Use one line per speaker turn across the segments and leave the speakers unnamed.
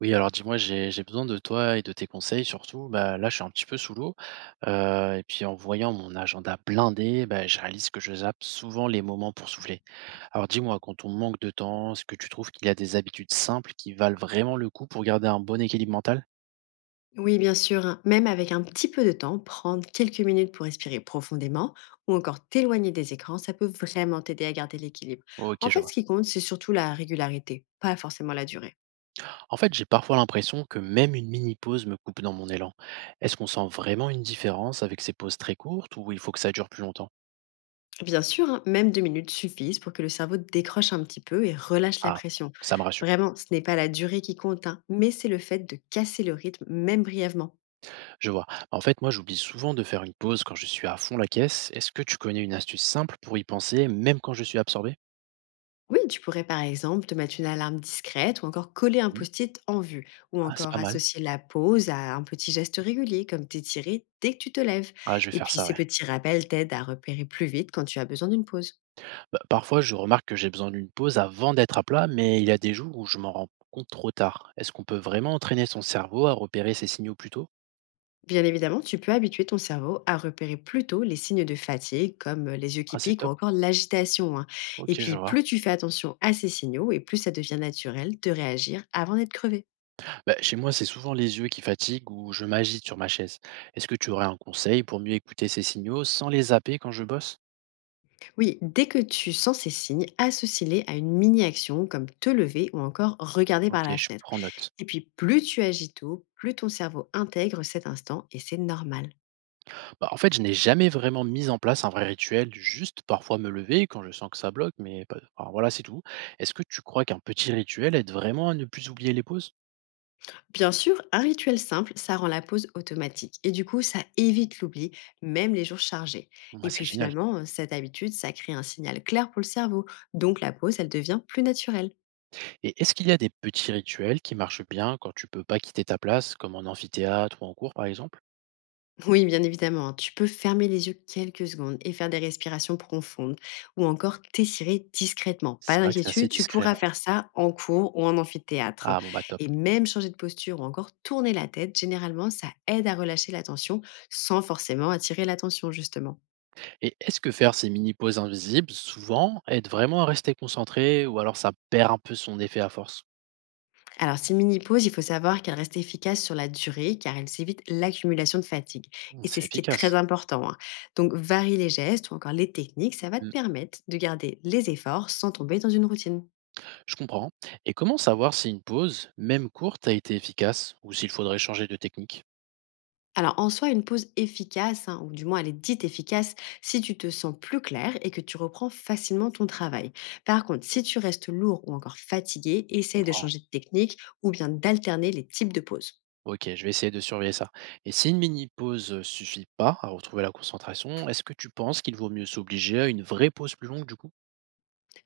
Oui, alors dis-moi, j'ai besoin de toi et de tes conseils surtout. Bah, là, je suis un petit peu sous l'eau. Et puis en voyant mon agenda blindé, bah, je réalise que je zappe souvent les moments pour souffler. Alors dis-moi, quand on manque de temps, est-ce que tu trouves qu'il y a des habitudes simples qui valent vraiment le coup pour garder un bon équilibre mental?
Oui, bien sûr, même avec un petit peu de temps, prendre quelques minutes pour respirer profondément ou encore t'éloigner des écrans, ça peut vraiment t'aider à garder l'équilibre.
Ok,
En
je
fait, ce
vois.
qui compte, c'est surtout la régularité, pas forcément la durée.
En fait, j'ai parfois l'impression que même une mini pause me coupe dans mon élan. Est-ce qu'on sent vraiment une différence avec ces pauses très courtes ou il faut que ça dure plus longtemps?
Bien sûr, hein, même 2 minutes suffisent pour que le cerveau décroche un petit peu et relâche la
Ah,
pression.
ça me rassure.
Vraiment, ce n'est pas la durée qui compte, hein, mais c'est le fait de casser le rythme, même brièvement.
Je vois. En fait, moi, j'oublie souvent de faire une pause quand je suis à fond la caisse. Est-ce que tu connais une astuce simple pour y penser, même quand je suis absorbé?
Oui, tu pourrais par exemple te mettre une alarme discrète ou encore coller un
Mhm.
post-it en vue ou
Ah, c'est
encore
pas mal.
associer la pause à un petit geste régulier comme t'étirer dès que tu te lèves.
Ah, je vais
Et
faire
puis
ça,
ces
ouais.
petits rappels t'aident à repérer plus vite quand tu as besoin d'une pause.
Bah, parfois, je remarque que j'ai besoin d'une pause avant d'être à plat, mais il y a des jours où je m'en rends compte trop tard. Est-ce qu'on peut vraiment entraîner son cerveau à repérer ces signaux plus tôt?
Bien évidemment, tu peux habituer ton cerveau à repérer plus tôt les signes de fatigue comme les yeux qui
Ah, c'est
piquent ou
top.
encore l'agitation, hein. Et
Ok,
puis
je vois.
plus tu fais attention à ces signaux et plus ça devient naturel de réagir avant d'être crevé.
Bah, chez moi, c'est souvent les yeux qui fatiguent ou je m'agite sur ma chaise. Est-ce que tu aurais un conseil pour mieux écouter ces signaux sans les zapper quand je bosse?
Oui, dès que tu sens ces signes, associe-les à une mini-action comme te lever ou encore regarder par
Ok,
la
je
fenêtre.
prends note.
Et puis, plus tu agis tôt, plus ton cerveau intègre cet instant et c'est normal.
Bah, en fait, je n'ai jamais vraiment mis en place un vrai rituel, juste parfois me lever quand je sens que ça bloque, mais voilà, c'est tout. Est-ce que tu crois qu'un petit rituel aide vraiment à ne plus oublier les pauses?
Bien sûr, un rituel simple, ça rend la pause automatique et du coup, ça évite l'oubli, même les jours chargés.
Bon,
Et
bah, c'est
puis
génial.
finalement, cette habitude, ça crée un signal clair pour le cerveau, donc la pause, elle devient plus naturelle.
Et est-ce qu'il y a des petits rituels qui marchent bien quand tu peux pas quitter ta place, comme en amphithéâtre ou en cours par exemple?
Oui, bien évidemment, hein. Tu peux fermer les yeux quelques secondes et faire des respirations profondes ou encore t'étirer discrètement. Pas
C'est vrai que c'est assez
d'inquiétude, tu
discret,
pourras
ouais.
faire ça en cours ou en amphithéâtre.
Ah bon, bah top.
Et même changer de posture ou encore tourner la tête, généralement, ça aide à relâcher la tension sans forcément attirer l'attention, justement.
Et est-ce que faire ces mini-pauses invisibles, souvent, aide vraiment à rester concentré ou alors ça perd un peu son effet à force?
Alors, ces mini-pauses, il faut savoir qu'elles restent efficaces sur la durée car elles évitent l'accumulation de fatigue.
Bon,
Et c'est
c'est
ce qui est très
efficace.
important, hein. Donc, varie les gestes ou encore les techniques, ça va te permettre de garder les efforts sans tomber dans une routine.
Je comprends. Et comment savoir si une pause, même courte, a été efficace ou s'il faudrait changer de technique?
Alors en soi, une pause efficace, hein, ou du moins elle est dite efficace, si tu te sens plus clair et que tu reprends facilement ton travail. Par contre, si tu restes lourd ou encore fatigué,
Je
essaye de
comprends.
changer de technique ou bien d'alterner les types de pauses.
Ok, je vais essayer de surveiller ça. Et si une mini-pause suffit pas à retrouver la concentration, est-ce que tu penses qu'il vaut mieux s'obliger à une vraie pause plus longue du coup?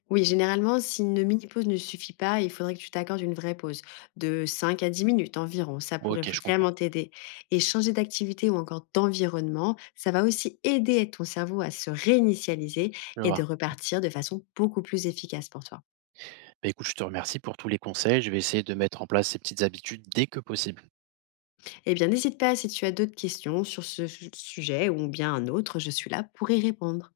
Oui, généralement, si une mini-pause ne suffit pas, il faudrait que tu t'accordes une vraie pause de 5 à 10 minutes environ. Ça pourrait
Ok, je comprends.
vraiment t'aider. Et changer d'activité ou encore d'environnement, ça va aussi aider ton cerveau à se réinitialiser
Je
et
vois.
de repartir de façon beaucoup plus efficace pour toi.
Bah, écoute, je te remercie pour tous les conseils. Je vais essayer de mettre en place ces petites habitudes dès que possible.
Eh bien, n'hésite pas si tu as d'autres questions sur ce sujet ou bien un autre, je suis là pour y répondre.